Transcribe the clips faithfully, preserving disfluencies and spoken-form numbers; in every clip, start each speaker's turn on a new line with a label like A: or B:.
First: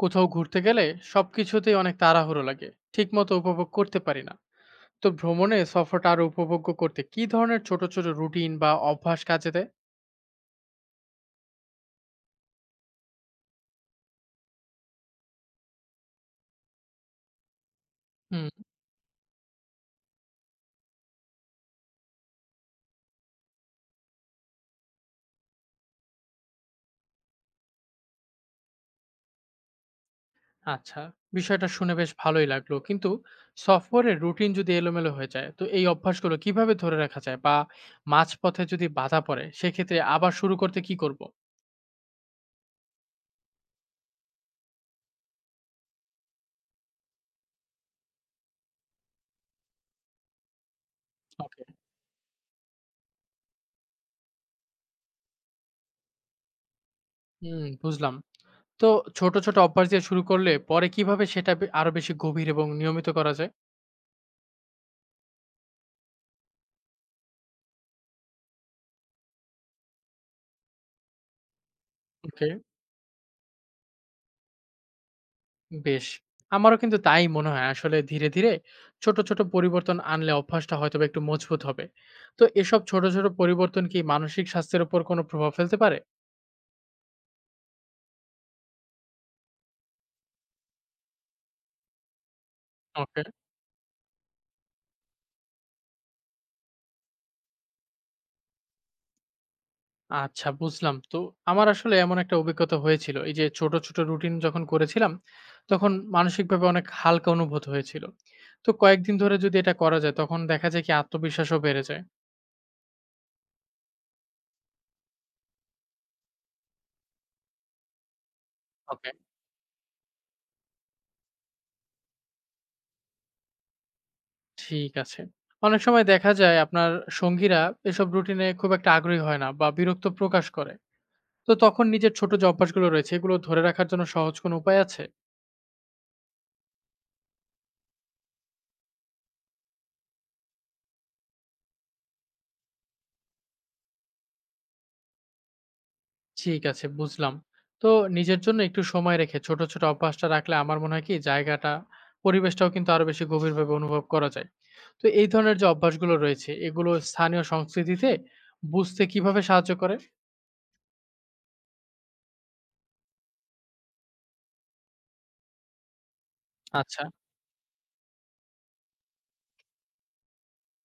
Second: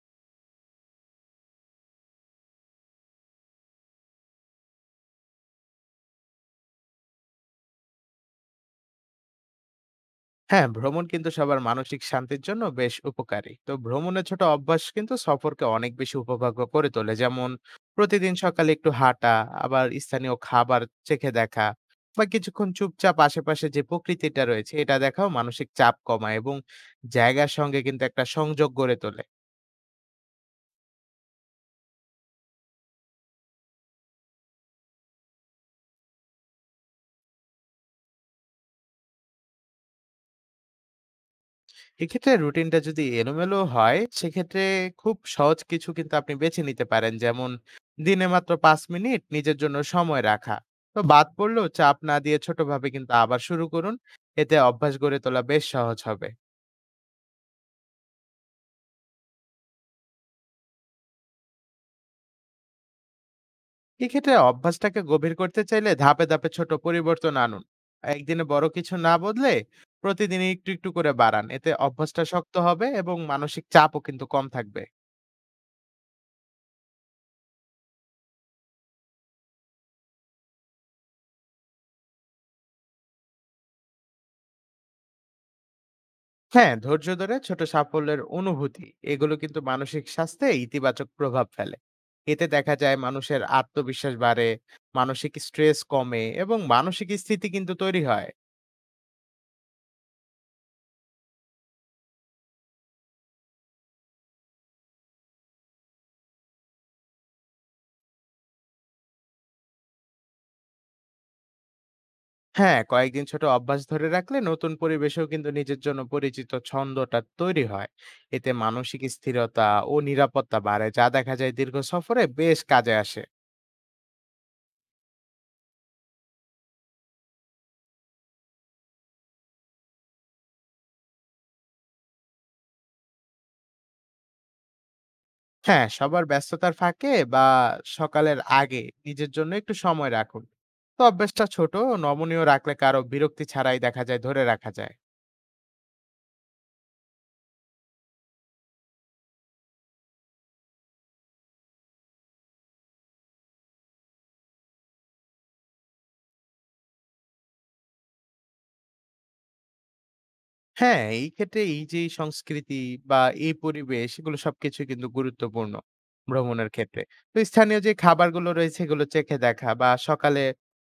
A: কোথাও ঘুরতে গেলে সবকিছুতেই অনেক তাড়াহুড়ো লাগে, ঠিকমতো উপভোগ করতে পারি না। তো ভ্রমণে সফরটা আরো উপভোগ্য করতে কি ধরনের ছোট ছোট রুটিন বা অভ্যাস কাজে দেয়?
B: হ্যাঁ, ভ্রমণ কিন্তু সবার মানসিক শান্তির জন্য বেশ উপকারী। তো ভ্রমণের ছোট অভ্যাস কিন্তু সফরকে অনেক বেশি উপভোগ্য করে তোলে, যেমন প্রতিদিন
A: হুম।
B: সকালে একটু হাঁটা, আবার স্থানীয় খাবার চেখে দেখা, বা কিছুক্ষণ চুপচাপ আশেপাশে যে প্রকৃতিটা রয়েছে এটা দেখাও মানসিক চাপ কমায় এবং জায়গার সঙ্গে কিন্তু একটা সংযোগ গড়ে তোলে।
A: আচ্ছা, বিষয়টা শুনে বেশ ভালোই লাগলো। কিন্তু সফরের রুটিন যদি এলোমেলো হয়ে যায় তো এই অভ্যাসগুলো কিভাবে ধরে রাখা যায়, বা মাঝপথে যদি বাধা পড়ে সেক্ষেত্রে আবার শুরু করতে কি করব?
B: এক্ষেত্রে রুটিনটা যদি এলোমেলো হয়, সেক্ষেত্রে খুব সহজ কিছু কিন্তু আপনি বেছে নিতে পারেন, যেমন দিনে মাত্র পাঁচ মিনিট নিজের জন্য সময় রাখা। তো বাদ
A: ওকে।
B: পড়লেও চাপ না দিয়ে ছোটভাবে কিন্তু আবার শুরু করুন। এতে অভ্যাস গড়ে তোলা বেশ সহজ হবে।
A: হুম, বুঝলাম। তো ছোট ছোট অভ্যাস দিয়ে শুরু করলে পরে কিভাবে সেটা বে- আরো বেশি গভীর এবং নিয়মিত করা যায়?
B: এক্ষেত্রে অভ্যাসটাকে গভীর করতে চাইলে ধাপে ধাপে ছোট পরিবর্তন আনুন। একদিনে বড় কিছু না বদলে প্রতিদিন একটু একটু করে বাড়ান, এতে অভ্যাসটা
A: ওকে।
B: শক্ত হবে এবং মানসিক চাপও কিন্তু কম থাকবে।
A: বেশ! আমারও কিন্তু তাই মনে হয়। আসলে ধীরে, ধীরে ছোট, ছোট পরিবর্তন আনলে অভ্যাসটা হয়তোবা একটু মজবুত হবে। তো এসব ছোট, ছোট পরিবর্তন কি মানসিক স্বাস্থ্যের উপর কোনো প্রভাব ফেলতে পারে?
B: হ্যাঁ, ধৈর্য ধরে ছোট সাফল্যের অনুভূতি, এগুলো কিন্তু মানসিক স্বাস্থ্যে ইতিবাচক প্রভাব ফেলে। এতে দেখা যায়
A: ওকে।
B: মানুষের আত্মবিশ্বাস বাড়ে, মানসিক স্ট্রেস কমে এবং মানসিক স্থিতি কিন্তু তৈরি হয়।
A: আচ্ছা, বুঝলাম। তো আমার আসলে এমন একটা অভিজ্ঞতা হয়েছিল। এই যে ছোট, ছোট রুটিন যখন করেছিলাম, তখন মানসিকভাবে অনেক হালকা অনুভূত হয়েছিল। তো কয়েকদিন ধরে যদি এটা করা যায় তখন দেখা যায় কি আত্মবিশ্বাসও বেড়ে যায়।
B: হ্যাঁ, কয়েকদিন ছোট অভ্যাস ধরে রাখলে নতুন পরিবেশেও কিন্তু নিজের জন্য পরিচিত ছন্দটা তৈরি হয়। এতে মানসিক
A: ওকে।
B: স্থিরতা ও নিরাপত্তা বাড়ে, যা দেখা যায় দীর্ঘ সফরে বেশ কাজে আসে।
A: ঠিক আছে। অনেক সময় দেখা যায় আপনার সঙ্গীরা এসব রুটিনে খুব একটা আগ্রহী হয় না বা বিরক্ত প্রকাশ করে। তো তখন নিজের ছোট যে অভ্যাসগুলো রয়েছে এগুলো ধরে রাখার জন্য সহজ কোনো উপায় আছে?
B: হ্যাঁ, সবার ব্যস্ততার ফাঁকে বা সকালের আগে নিজের জন্য একটু সময় রাখুন। তো অভ্যাসটা ছোট, ও নমনীয় রাখলে কারো বিরক্তি ছাড়াই দেখা যায় ধরে রাখা যায়।
A: ঠিক আছে, বুঝলাম। তো নিজের জন্য একটু সময় রেখে ছোট, ছোট অভ্যাসটা রাখলে আমার মনে হয় কি জায়গাটা, পরিবেশটাও কিন্তু আরো বেশি গভীরভাবে অনুভব করা যায়। তো এই ধরনের যে অভ্যাসগুলো রয়েছে এগুলো স্থানীয় সংস্কৃতিতে বুঝতে কিভাবে সাহায্য করে?
B: হ্যাঁ, এই ক্ষেত্রে এই যে এই সংস্কৃতি বা এই পরিবেশ, এগুলো সবকিছুই কিন্তু গুরুত্বপূর্ণ ভ্রমণের ক্ষেত্রে।
A: আচ্ছা।
B: তো স্থানীয় যে খাবারগুলো রয়েছে এগুলো চেখে দেখা, বা সকালে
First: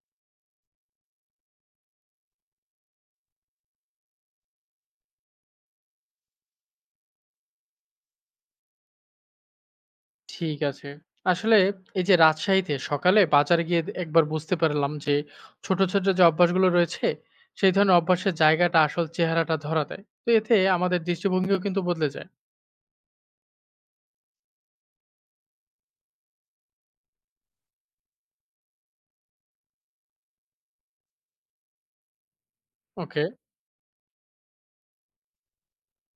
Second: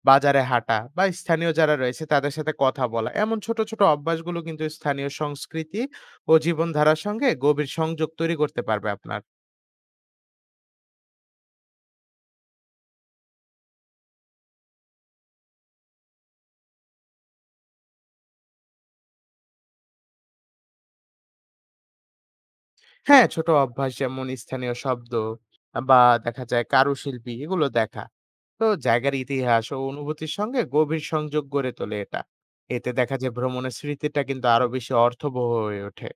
B: বাজারে হাঁটা, বা স্থানীয় যারা রয়েছে তাদের সাথে কথা বলা। এমন ছোট, ছোট অভ্যাসগুলো কিন্তু স্থানীয় সংস্কৃতি ও জীবনধারার সঙ্গে গভীর সংযোগ তৈরি করতে পারবে আপনার।
A: ঠিক আছে। আসলে এই যে রাজশাহীতে সকালে বাজারে গিয়ে একবার বুঝতে পারলাম যে ছোট, ছোট যে অভ্যাসগুলো রয়েছে সেই ধরনের অভ্যাসের জায়গাটা আসল চেহারাটা ধরা দেয়। তো এতে আমাদের দৃষ্টিভঙ্গিও কিন্তু বদলে যায়।
B: হ্যাঁ, ছোট অভ্যাস যেমন স্থানীয় শব্দ বা দেখা যায় কারুশিল্পী, এগুলো দেখা। তো জায়গার ইতিহাস ও অনুভূতির সঙ্গে গভীর সংযোগ গড়ে তোলে এটা। এতে দেখা
A: ওকে,
B: যায় ভ্রমণের স্মৃতিটা কিন্তু আরো বেশি অর্থবহ হয়ে ওঠে।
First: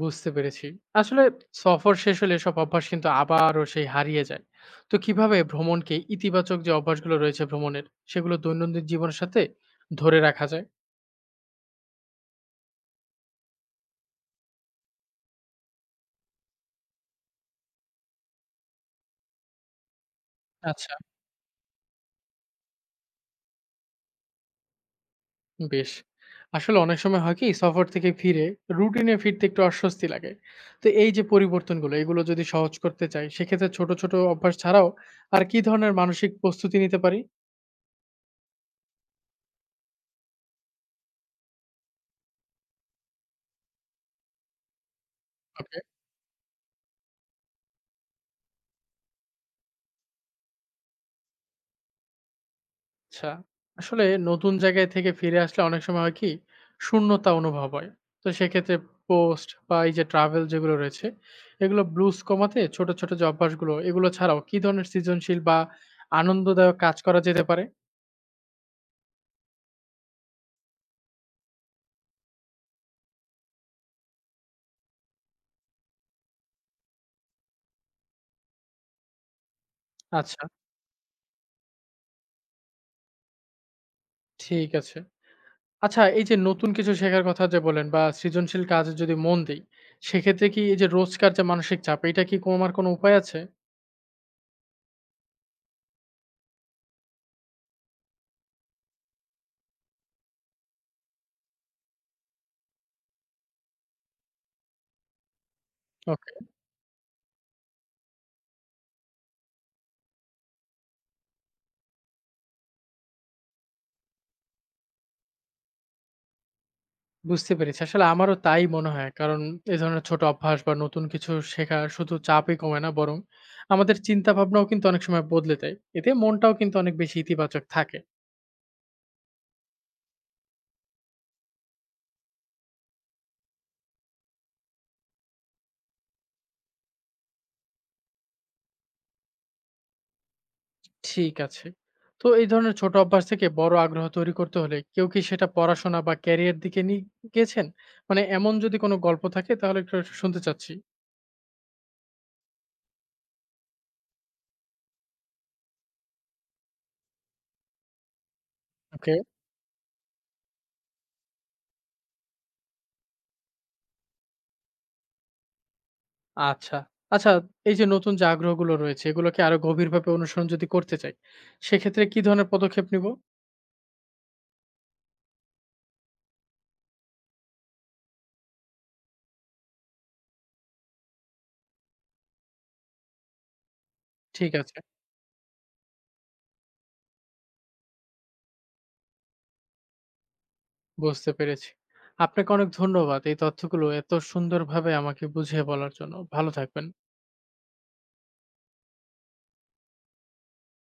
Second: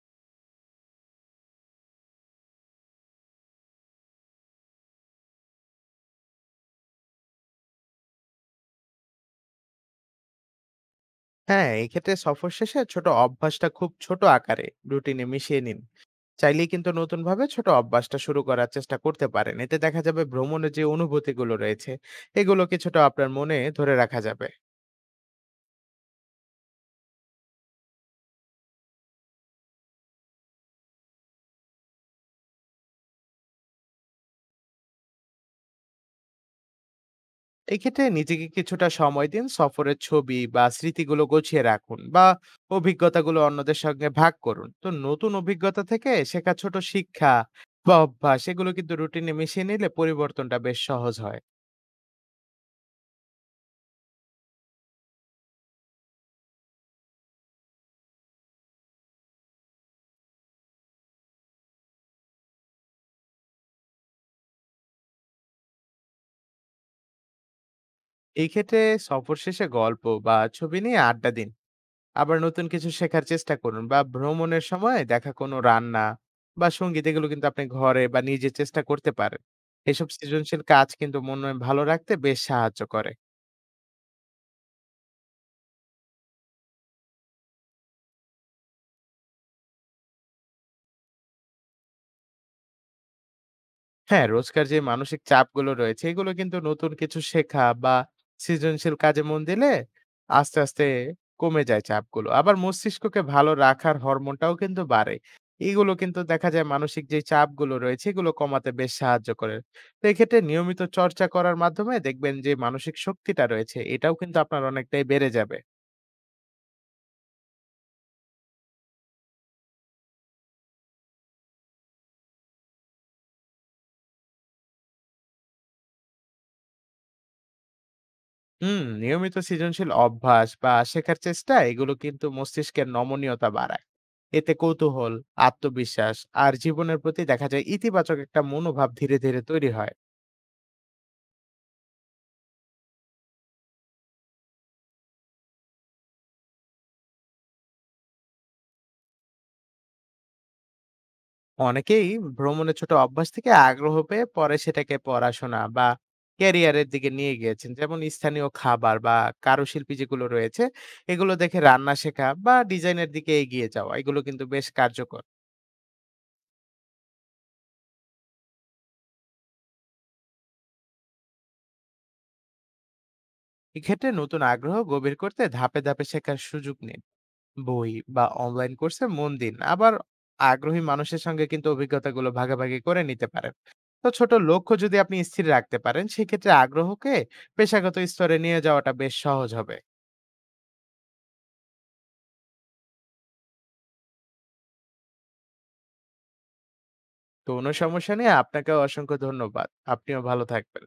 A: বুঝতে পেরেছি। আসলে সফর শেষ হলে এসব অভ্যাস কিন্তু আবারও সেই হারিয়ে যায়। তো কিভাবে ভ্রমণকে ইতিবাচক যে অভ্যাসগুলো রয়েছে ভ্রমণের সেগুলো দৈনন্দিন জীবনের সাথে ধরে রাখা যায়?
B: হ্যাঁ, এক্ষেত্রে সফর শেষে ছোট অভ্যাসটা খুব ছোট আকারে রুটিনে মিশিয়ে নিন। চাইলেই কিন্তু নতুনভাবে ছোট অভ্যাসটা শুরু করার চেষ্টা করতে পারেন। এতে দেখা যাবে ভ্রমণের যে
A: আচ্ছা।
B: অনুভূতিগুলো রয়েছে, এগুলো কিছুটা আপনার মনে ধরে রাখা যাবে।
A: বেশ। আসলে অনেক সময় হয় কি সফর থেকে ফিরে রুটিনে ফিরতে একটু অস্বস্তি লাগে। তো এই যে পরিবর্তনগুলো এগুলো যদি সহজ করতে চাই সেক্ষেত্রে ছোট, ছোট অভ্যাস ছাড়াও আর কি ধরনের মানসিক প্রস্তুতি নিতে পারি?
B: এক্ষেত্রে নিজেকে কিছুটা সময় দিন, সফরের ছবি বা স্মৃতিগুলো গুছিয়ে রাখুন, বা অভিজ্ঞতাগুলো অন্যদের সঙ্গে ভাগ করুন। তো নতুন
A: ওকে।
B: অভিজ্ঞতা থেকে শেখা ছোট শিক্ষা বা অভ্যাস, এগুলো কিন্তু রুটিনে মিশিয়ে নিলে পরিবর্তনটা বেশ সহজ হয়।
A: আচ্ছা, আসলে নতুন জায়গায় থেকে ফিরে আসলে অনেক সময় হয় কি শূন্যতা অনুভব হয়। তো সেক্ষেত্রে পোস্ট বা এই যে ট্রাভেল যেগুলো রয়েছে এগুলো ব্লুজ কমাতে ছোট, ছোট যে অভ্যাসগুলো এগুলো ছাড়াও কি ধরনের সৃজনশীল বা আনন্দদায়ক কাজ করা যেতে পারে?
B: এই ক্ষেত্রে সফর শেষে গল্প বা ছবি নিয়ে আড্ডা দিন, আবার নতুন কিছু শেখার চেষ্টা করুন, বা ভ্রমণের সময় দেখা কোনো রান্না বা সঙ্গীত, এগুলো কিন্তু আপনি ঘরে বা নিজে চেষ্টা করতে পারেন। এসব
A: আচ্ছা,
B: সৃজনশীল কাজ কিন্তু মনে ভালো রাখতে বেশ সাহায্য করে।
A: ঠিক আছে। আচ্ছা, এই যে নতুন কিছু শেখার কথা যে বললেন বা সৃজনশীল কাজে যদি মন দেই, সেক্ষেত্রে কি এই যে রোজকার যে মানসিক চাপ এটা কি কমার কোনো উপায় আছে?
B: হ্যাঁ, রোজকার যে মানসিক চাপগুলো রয়েছে, এগুলো কিন্তু নতুন কিছু শেখা বা সৃজনশীল কাজে মন দিলে আস্তে, আস্তে কমে যায় চাপগুলো। আবার মস্তিষ্ককে ভালো রাখার হরমোনটাও কিন্তু বাড়ে। এগুলো কিন্তু
A: ওকে,
B: দেখা যায় মানসিক যে চাপগুলো রয়েছে, এগুলো কমাতে বেশ সাহায্য করে। তো এক্ষেত্রে নিয়মিত চর্চা করার মাধ্যমে দেখবেন যে মানসিক শক্তিটা রয়েছে, এটাও কিন্তু আপনার অনেকটাই বেড়ে যাবে।
A: বুঝতে পেরেছি। আসলে আমারও তাই মনে হয়। কারণ এ ধরনের ছোট অভ্যাস বা নতুন কিছু শেখা শুধু চাপই কমায় না, বরং আমাদের চিন্তা ভাবনাও কিন্তু অনেক সময় বদলে দেয়। এতে মনটাও কিন্তু অনেক বেশি ইতিবাচক থাকে।
B: হুম নিয়মিত সৃজনশীল অভ্যাস বা শেখার চেষ্টা, এগুলো কিন্তু মস্তিষ্কের নমনীয়তা বাড়ায়। এতে কৌতূহল, আত্মবিশ্বাস, আর জীবনের প্রতি দেখা যায় ইতিবাচক একটা মনোভাব ধীরে ধীরে তৈরি হয়।
A: ঠিক আছে। তো এই ধরনের ছোট অভ্যাস থেকে বড় আগ্রহ তৈরি করতে হলে কেউ কি সেটা পড়াশোনা বা ক্যারিয়ার দিকে নিয়ে গেছেন? মানে এমন যদি কোনো গল্প থাকে তাহলে একটু শুনতে চাচ্ছি।
B: অনেকেই ভ্রমণের ছোট অভ্যাস থেকে আগ্রহ পেয়ে পরে সেটাকে পড়াশোনা বা ক্যারিয়ারের দিকে নিয়ে গিয়েছেন, যেমন স্থানীয় খাবার
A: ওকে,
B: বা কারুশিল্পী যেগুলো রয়েছে এগুলো দেখে রান্না শেখা বা ডিজাইনের দিকে এগিয়ে যাওয়া, এগুলো কিন্তু বেশ কার্যকর।
A: আচ্ছা। আচ্ছা, এই যে নতুন যে আগ্রহগুলো রয়েছে এগুলোকে আরো গভীরভাবে অনুসরণ যদি করতে চাই, সেক্ষেত্রে কি ধরনের পদক্ষেপ নিব?
B: এক্ষেত্রে নতুন আগ্রহ গভীর করতে ধাপে ধাপে শেখার সুযোগ নিন, বই বা অনলাইন কোর্সে মন দিন, আবার আগ্রহী মানুষের সঙ্গে কিন্তু অভিজ্ঞতাগুলো ভাগাভাগি করে নিতে পারেন। তো ছোট
A: ঠিক
B: লক্ষ্য
A: আছে,
B: যদি আপনি স্থির রাখতে পারেন, সেক্ষেত্রে আগ্রহকে পেশাগত স্তরে নিয়ে যাওয়াটা বেশ সহজ হবে।
A: বুঝতে পেরেছি। আপনাকে অনেক ধন্যবাদ এই তথ্যগুলো এত সুন্দরভাবে আমাকে বুঝিয়ে বলার জন্য। ভালো থাকবেন।
B: তো কোনো সমস্যা নেই, আপনাকেও অসংখ্য ধন্যবাদ। আপনিও ভালো থাকবেন।